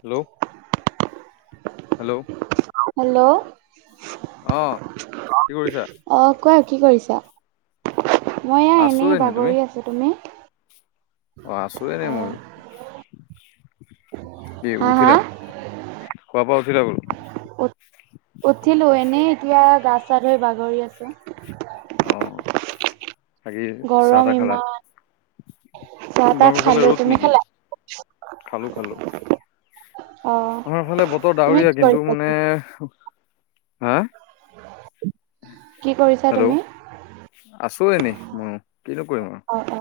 Hello hello hello অঁ কি কৰিছা অ কোৱা কি কৰিছা মই এয়া আছো এনেই এনে তুমি বাগৰি আছো তুমি অ আছো দে ন অ মোৰ ই হা হা উঠিলা খোৱা পোৱা উছিলিৰ আাগলো উ উঠিলো এনেই এতিয়া গা চা ধৰি বাগৰি আছো অ বাকে গৰম চাহটাা খেলা ইমান চাহ তাহ নগ হাললে খালো। ৰ'দ তুমি নেকি খালা? খালো খালো অ আমাৰ ফালে বতৰ তুমি ডাৱৰীয়া কি কিন্তু কৰিছা? মানে হা উ হেল্ল' আছোঁ এনেই মই কিনকৰিম আৰু অ অ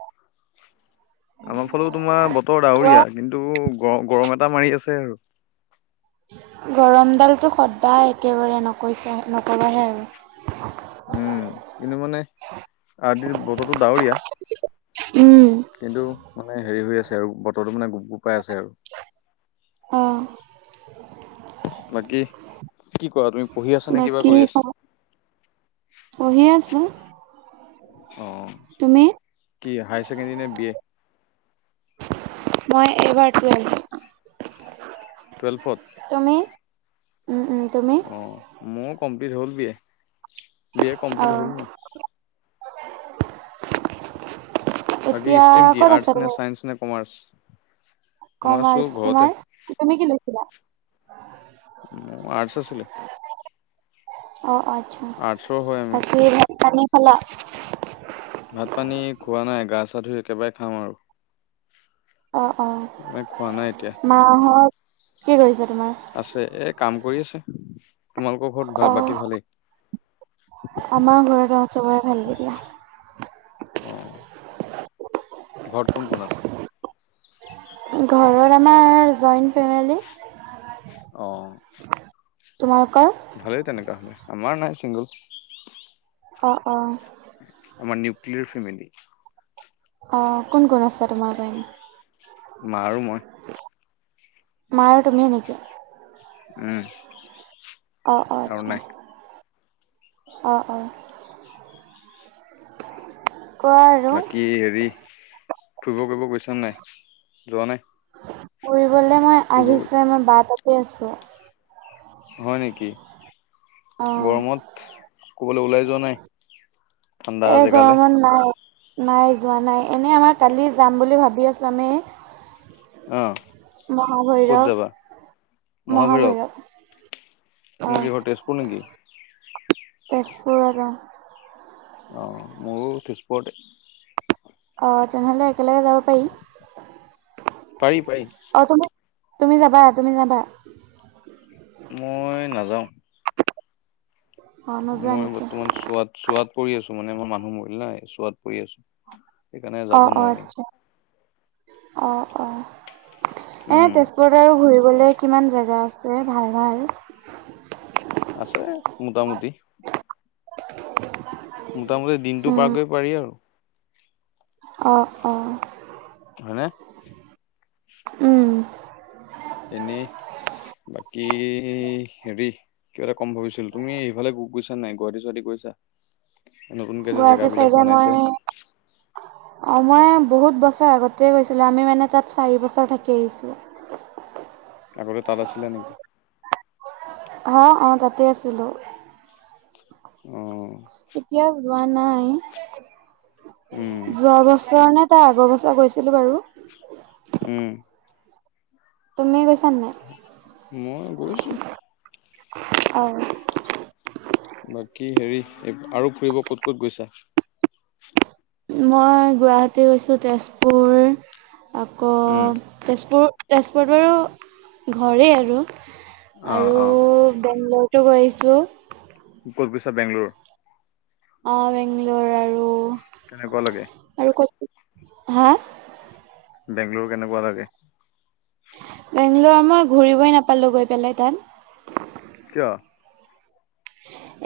আমাৰ ফালেও তোমাৰ বতৰ কোৱা ডাৱৰীয়া কিন্তু গ গৰম এটা মাৰি আছে আৰু গৰমডালটো সদায় একেবাৰে নকৈছে নকবাহে আৰু উম কিন্তু মানে আদ বতৰটো ডাৱৰীয়া উম কিন্তু মানে হেৰি হৈ আছে আৰু বতৰটোো মানে গোপ গোপাই আছে আৰু অঁ বাকী কি কোৱা তুমি পঢ়ি আছা নে কিবা কৰি আছা চহি আছো অ তুমি কি হায়াৰ ছেকেণ্ডাৰী নে বি এ মই এবাৰটো আছোঁ টুৱেলভত তুমি উম উম তুমি? অ মোৰ কমপ্লিট হ'ল বিয় বিয় কমপ্লিট অ হ'ল মোৰ বাকী এতিয়া ষ্ট্ৰ্ৰীম কি ক'ত আৰ্টচ আছা নে তুমি? চাইন্স নে কমাৰ্চ মই আছোঁ কমাৰ্চ ঘৰতে তোমাৰ তুমি কি লৈছিলা মোৰ আঠছ আছিলে অ আচ্ছা আৰ্টছৰ হয় আমি বাকীান খালা ভাত পানী খোৱা নাই গা চা ধুই একেবাৰে খাওঁ আৰু অঁ মানে খোৱা নাই এতিয়া অঁ মাহত কি কৰিছে তোমাৰ আছে এ কাম কৰি আছে তোমালোকৰ ঘৰত ভ অ', বাকী ভালেই আমাৰ ঘৰৰত চবৰে ভালক দিয়া অ ঘৰ কোন কোন আছে ঘৰ আমাৰ জইণ্ট ফেমিলি অ তোমালোকৰ ভালেই তেনেককাা হলে আমাৰ নাই চিংগল অঁ অঁ আমাৰ নিউক্লিয়াৰ ফেমিলি অ কোন কোন আছে তোমাৰী মাৰোঁ মই মাৰ তুমিয়ে নেকি উ অ অ আচ্ছা অঁ অ কোৱা আৰু। বাকী হেৰি থব কৰিব কৈছনে নাই যোৱা নাই ফুৰিবলে মই ফুৰিব আহিছে মই বাৰ তাতে আছো হয় নেকি অ'। গৰমত কবলৈ ওলাই যোৱা নাই ঠাণ্ডা এই জেগালৈ গৰমত নাই নাই যোৱা নাই এনেই আমাৰ কালি যাম বুলি ভাবি আছোঁ আমি অ ক'ত মহাভৈৰৱ যাবা মহাভৈৰৱ অ তম কি ঘৰটজপুৰ নেকি তেজপুৰ আৰু অঁ মোৰো তেজপুৰত অঁ তেনেহ'লে একেলগে যাব পাৰি পাৰি পাৰি অ তুমি তুমি যাবা তুমি যাবা মই নাযাওঁ অ নোযোৱা মই নেকি বৰ্তমান চোৱাত চোৱাত পৰি আছো মানে মই মানুহ মৰিল নাই চোৱাত পৰি আছো। সেইকাৰণে অ যাব অ নোৱাৰিম আচ্ছা অ অ এনে উম তেজপুৰত আৰু ঘুৰিবলে কিমান জেগা আছে ভাল ভাল। আছে মোটামুটি মোটামুটি দিনটো উম পাৰকৈ পাৰি। আৰু অ অ হনে উম এনেই বাকী হেৰি কিব এটা কম ভিছিলো তুমি এইফালে গ গৈছা নাই গুৱাহাটী চুৱাহাট গৈছা। নতুনকে যে গুৱাহাটী জেগাবলাক চাইডে বনাইছে। মই অ মই বহুত বছৰ আগতে গৈছিলো আমি মানে তাত চাৰি বছৰ থাকি আহিছো। আগতে তাত আছিলে নেকি? অ অ তাতে আছিলো। উম এতিয়া যোৱা নাই উম যোৱা বছৰ নে। এটা আগৰ বছৰ গৈছিলো। বাৰু উম তুমি গৈছা নাই। মই গৈছো। অ বাকী হেৰি আৰু ফুৰিব ক'ত ক'ত গৈছা। মই গুৱাহাটী গৈছো তেজপুৰ আকৌ- উম তেজপুৰ তেজপুৰত বাৰু ঘৰেই আৰু অঁ আৰু অঁ বেংলৰতো গৈ আহিছো। কতগৈছা বেংগলোৰ। অ বেংলোৰ আৰু- তেনেকুৱা লাগে। আৰু কত হা বেংগলোৰ কেনেকুৱা লাগে। বেংগলৰ মই ঘূৰিবই নাপালোঁ গৈ পেলাই তাত- কিয়?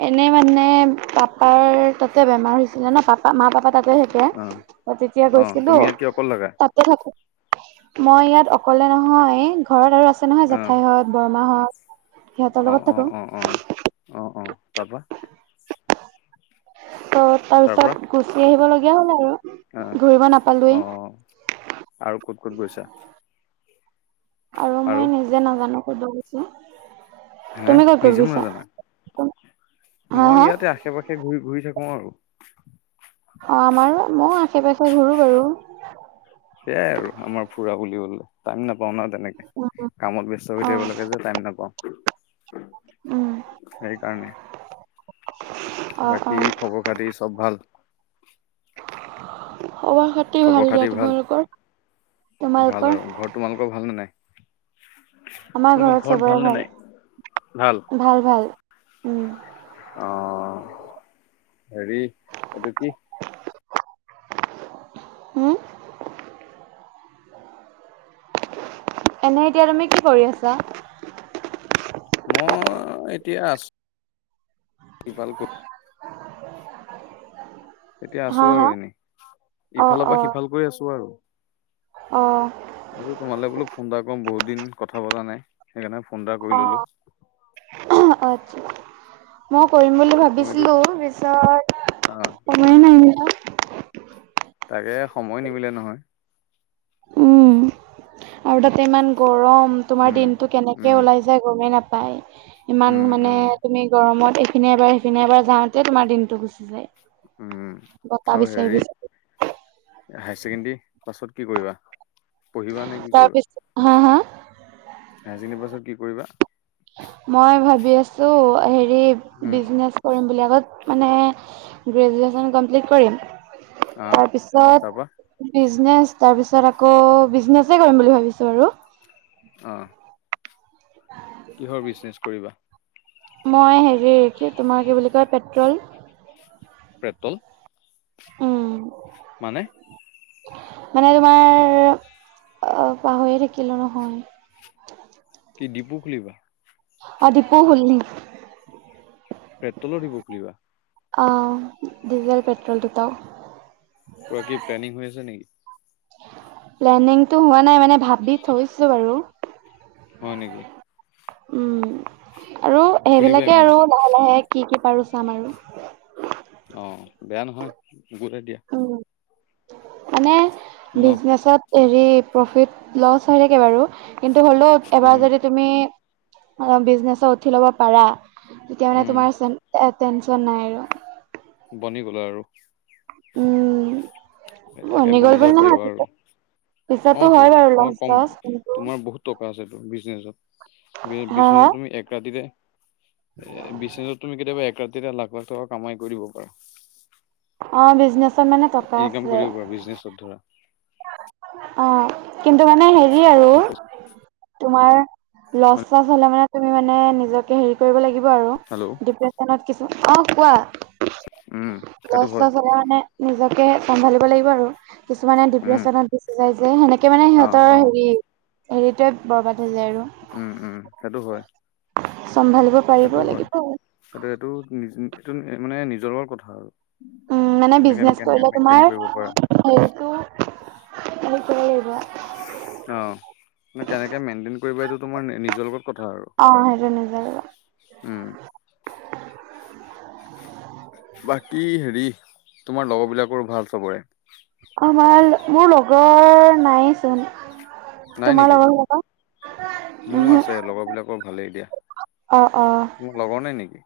এনেই মানে পাপাৰ তাতে বেমাৰ হৈছিলে ন পাপা মা পাপা। তাতে সেতে অঁ তেতিয়া অঁ গৈছিলো তুমি ইয়াত কিয় অকল লাগা? তাত মই ইয়াত অকলে নহয়। ঘৰত আৰু আছো। আছে নহয় জেঠাই হত বৰমাহত- অ অ অ অ অ অ তাৰ পা ত তাৰপিছত গুচি আহিব লগগীয়া হ'ল আৰু ঘূৰিব আহ নাপালোৱেই অ আৰু ক'ত ক'ত গৈছা। আৰু মই নিজে নাজানো কলৈ গৈছো। হা তুমি ক'ত ক'ত নিজেও গৈছা নাজানা। হা মই হা ইয়াতে আশে পাশে ঘূৰি ঘূৰি থাকো। আৰু অ আমাৰো ময় আশে পাশে ঘূুৰো। বাৰু সেয়াই আৰু আমাৰ ফুৰা বুলি বলে টাইম নাপাও ন। তেনেকে কামত ব্যস্ত হৈ অ থাকিব লাগে যে টাইম নাপাওঁ, উম সেইকাৰণে। [inaudible] অ অ বাকী খবৰ খাতি চব ভাল। খবৰ খাতি ভাল দিয়া তোমালোকৰ ভাল তোমালোকৰ। আৰু ঘৰত তোমালোকৰ ভালনে নাই আমাৰ তোমালোকৰ ঘৰত চবৰে ভালনে ভাল নাই ভাল। ভাল ভাল উম, অ হেৰি এইটো কি। হম, এনেই এতিয়া তুমি কি কৰি আছা। মই এতিয়া আছো কৰ, এতিয়া হা আছো হা আৰু এনে অ ইফালৰ পৰা সিফাল কৰি আছো আৰু অঁ ময়ো তোমালে বোলো ফোন এটা কম বহুত দিন কথা পতা নাই সেইকাৰণে ফোন এটা কৰি অ ললো। আচ্ছা মই কৰিম বুলি তুমিতো ভাবিছিলো তা অ পিছত তুমি মাৰি দিলা। তাকে সময় নিবিলে নহয়। উম আৰু তাতে ইমান গৰম তোমাৰ উম দিনতটো কেনেকে উম ওলাইছে, গৰমেই নাপায় ইমান উম মানে উম তুমি গৰমত। সফিননে এবাৰ সিনে এবাৰ যাওঁতে তোমাৰদিনটো গুচি যায়। উম বতাহ আৰু বিচাৰি হেৰি। বিচাৰি হায়াৰ ছেকেণ্ডৰী পাছত কি কৰিবা পঢ়িবা নেকি। তাৰপিছত হা হা, হাই ছেকেণ্ডাৰী পাছত কি কৰিবা। মই ভাবি আছো হেৰি উম বিজনেচ। কৰিম বুলি আগত মানে গ্ৰেজুৱেশ্যন কমপ্লিট কৰিম। আহ তাৰ তাৰপা পিছত, বিজনেচ তাৰ পিছত আকৌ বিজনেছে কৰিম বুলি ভাবিছো আৰু অ কিহৰ বিজনেচ কৰিবা। মই হেৰি তোমাৰ কি বুলি কয় পেট্ৰল, পেট্ৰল, উম মানে, মানে তোমাৰ পাহৰিয়ে থাকিলো নহয়। কি ডিপু খুলিবা। অ ডিপু খুলিম, পেট্ৰলৰ ডিফু খুুলিবা, অঁ ডিজেল পেট্ৰল দুটাই, কিবৰা কি প্লেনিং হৈ আছে নেকি। প্লেনিংতটো হোৱা নাই মানে ভাবি থৈছো বাৰু, হয় নেকি। উম আৰু খুলিবাই সেইবিলাকে মানে আৰু লাহে লাহে কি কি পাৰো চাম আৰু অ বেয়া নহয় গোলে দিয়া। উম মানে ন বিজনেচত, হেৰি প্ৰফিট লছ হৈ থাকে বাৰু, কিন্তু হ'লেও এবাৰ উম যদি তুমি অঁ বিজনেচ উঠি ল'ব পাৰা, তেতিয়া মানে উম তোমাৰ চ এ টেনশ্যন নাই আৰু। বনি গলা আৰু উম, একে গ'ল বনি যাব বুলি নহয় পাৰিবা আৰু। পিছত পিছতো অঁ তো হয় বাৰু তোমাৰ লছ কম চছ কিন্তু তোমাৰ বহুত টকা আছে টো বিজনেচত, হা হা বিজনেচত তুমি এক ৰাতিতে এ বিজ তুমি কেতিয়াবা এক ৰাতিৰে লাখ লাখ টকা কমাই কৰি দিব পাৰা। অঁ বিজনেছত মানে টকা আছে। বিজনেছত ধৰা। অঁ, কিন্তু মানে হেৰি আৰু। তোমাৰ লচ চছ হলে মানে তুমি মানে নিজকে হেৰি কৰিব লাগিব আৰু। হেল্ল' ডিপ্ৰেচেনত কিছুমান অঁ কোৱা উম সেইটো লছ হয় চচ হলে মানে নিজকে চম্ভালিব লাগিব আৰু, কিছুমানে উম ডিপ্ৰেচনত গুছি যায় যে সেনেকে মানে অ সিহঁতৰ অ হেৰি হেৰিটোৱে বৰবাদ হৈ যায় আৰু। উম উম সেইটো হয়। চম্ভালিব পাৰিব সেইটো হয় লাগিব আৰু সেটো এইটো এইটো মানে নিজৰৰ কথা আৰু। উম, কেনেকে কেনেকে মেইন্তেন কৰিব পাৰা। সেইটো হেৰি কৰিবা। অঁ কেনেকে মেইনটেইন কৰিবা এইটো তোমাৰ নিজৰ লগত কথা আৰু। অঁ সেইটো নিজৰ। উম। বাকী হেৰি তোমাৰ লগৰ বিলাকৰ ভাল চবৰে। অঁ ভাল, মোৰ লগৰ নাইচোন। নাই তোমাৰ নেকি, লগৰ বিলাকৰ? মোৰ উহু, আছে লগৰবিলাকৰ ভালেই দিয়া। অ অ। তোমাৰ লগৰ নাই নেকি?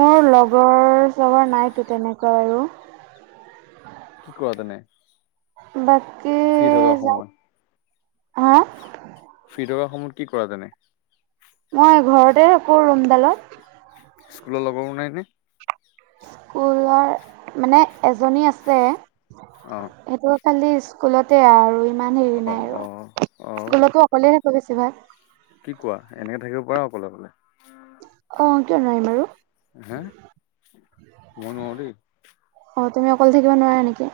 মোৰ লগৰ চগৰ নাইতো তেনেকুৱা আৰু। কি কোৱা তেনে। বাকী ফ্ৰী থকা যা সময়ত হা ফ্ৰী থকা সময়ত কি কৰা তেনে। মই ঘৰতে থাকো ৰুমডালত। স্কুলৰ লগৰ নাইনে? স্কুলৰ মানে এজনী আছে, অ সেইটো খালি স্কুলতে আৰু ইমান হেৰি অ নাই অ অ আৰু স্কুলতো অকলেই থাকো বেছিভাগ। কি কোৱা এনেকৈ থাকিব পাৰা অকলে অকলে। অঁ কিয় নোৱাৰিম বাৰু। হা, মই নোৱাৰো দেই। অঁ তুমি অকললে থাকিব নোৱাৰা নেকি?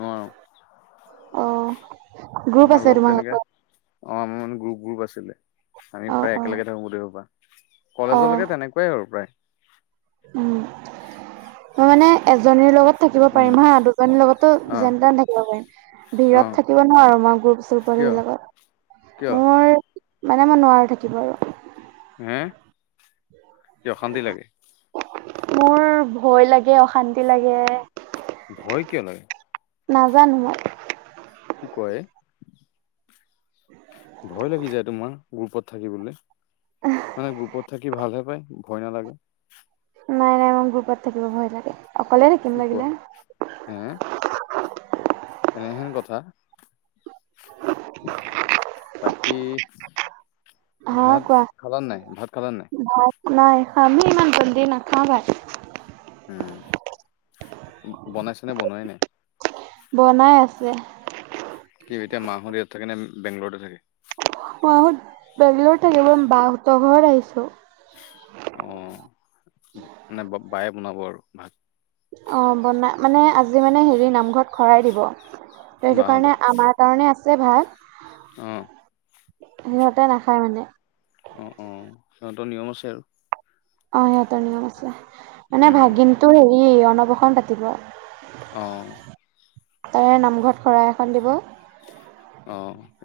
নোৱাৰো। অ গ্ৰুপ আমাৰ আছে লগ তেনেকে তোমালোকৰ? অঁ আমাৰ মানে গ্ৰুপ গ্ৰুপ আছিলে আমি অ প্ৰায় অ একেলগে থাকো গোটেই সোপা। অ। কলেজলৈকে তেনেকুৱাই আৰু প্ৰায়। উম, মই মানে এজনীৰ লগত থাকিব উম পাৰিম হাঁ দুজনীৰ লগতো অ যেন তেন থাকিব পাৰিম। অ ভিৰত থাকিব নোৱাৰো মই গ্ৰুপ শ্ৰূপত কিয় এইবিলাকত। কিয়? মানে মই নোৱাৰোঁ থাকিব আৰু। হে কি অশান্তি লাগে। মোৰ ভয় লাগে অশান্তি লাগে। ভয় কিয় লাগে? নাজানোঁ। কি কয়? ভয় লাগি যায় তোমাৰ গ্ৰুপত থাকিবলৈ মানে গ্ৰুপত থা কি ভালহে পায় ভয় নালাগে। নাই, নাই মোৰ গ্ৰুপত থাকিব ভয় লাগে। অকলে থাকিম কি কোৱা লাগিলে। হে এনেহেন কথা। বাকী। হা ভাত কোৱা খালা নে নাই ভাত খালা নে নাই? ভাত নাই আমি ইমান জল্দি নাখাওঁ ভাত। উম বনাইছেনে বনোৱাই নাই? বনাই আছে। কি এতিয়া মাহঁত ইয়াত থাকে নে বেংগলতে থাকে। মাহঁত বেংগলৰত থাকে মই বাহঁতৰ ঘৰত আহিছোঁ। অহ, [unintelligible] ব-বায়ে বনাব আৰু ভাত। অ' বনা মানে আজি মানে হেৰি নামঘৰত শৰাই দিব। তে সেইটো বাহঁতৰ কাৰণে আমাৰ। কাৰণে আছে ভাত। অহ। সিহঁতে নাখায় মানে। অ' অ' সিহঁতৰ নিয়ম আছে আৰু। অহ, সিহঁতৰ নিয়ম আছে। মানে উম, ভাগিনটোৰ হেৰি অন্নপ্ৰসন পাতিব। অহ। তাৰে নামঘৰত শৰাই এখন দিব অ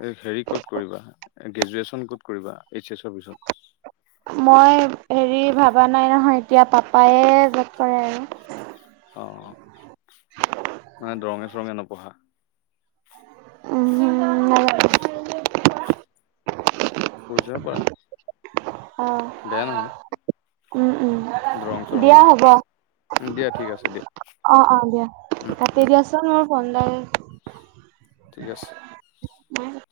এই হেৰি ক'ত কৰিবা গ্ৰেজুৱেচন ক'ত কৰিবা এইচ এছৰ পিছত? মই হেৰি ভাবা নাই নহয় এতিয়া পাপায়ে যত কৰে আৰু। অ মানে দৰঙে চৰঙে নপঢ়া? উম। [unintelligible] পইচা পা। অহ, উম, উম। দৰং চৰঙো দিয়া হ'ব, উম, দিয়া ঠিক আছে দিয়া অ, অ' দিয়া উম, কাটি উম দিয়া চ [unintelligible] মোৰ ভাল লাগে। ঠিক আছে। [unintelligible]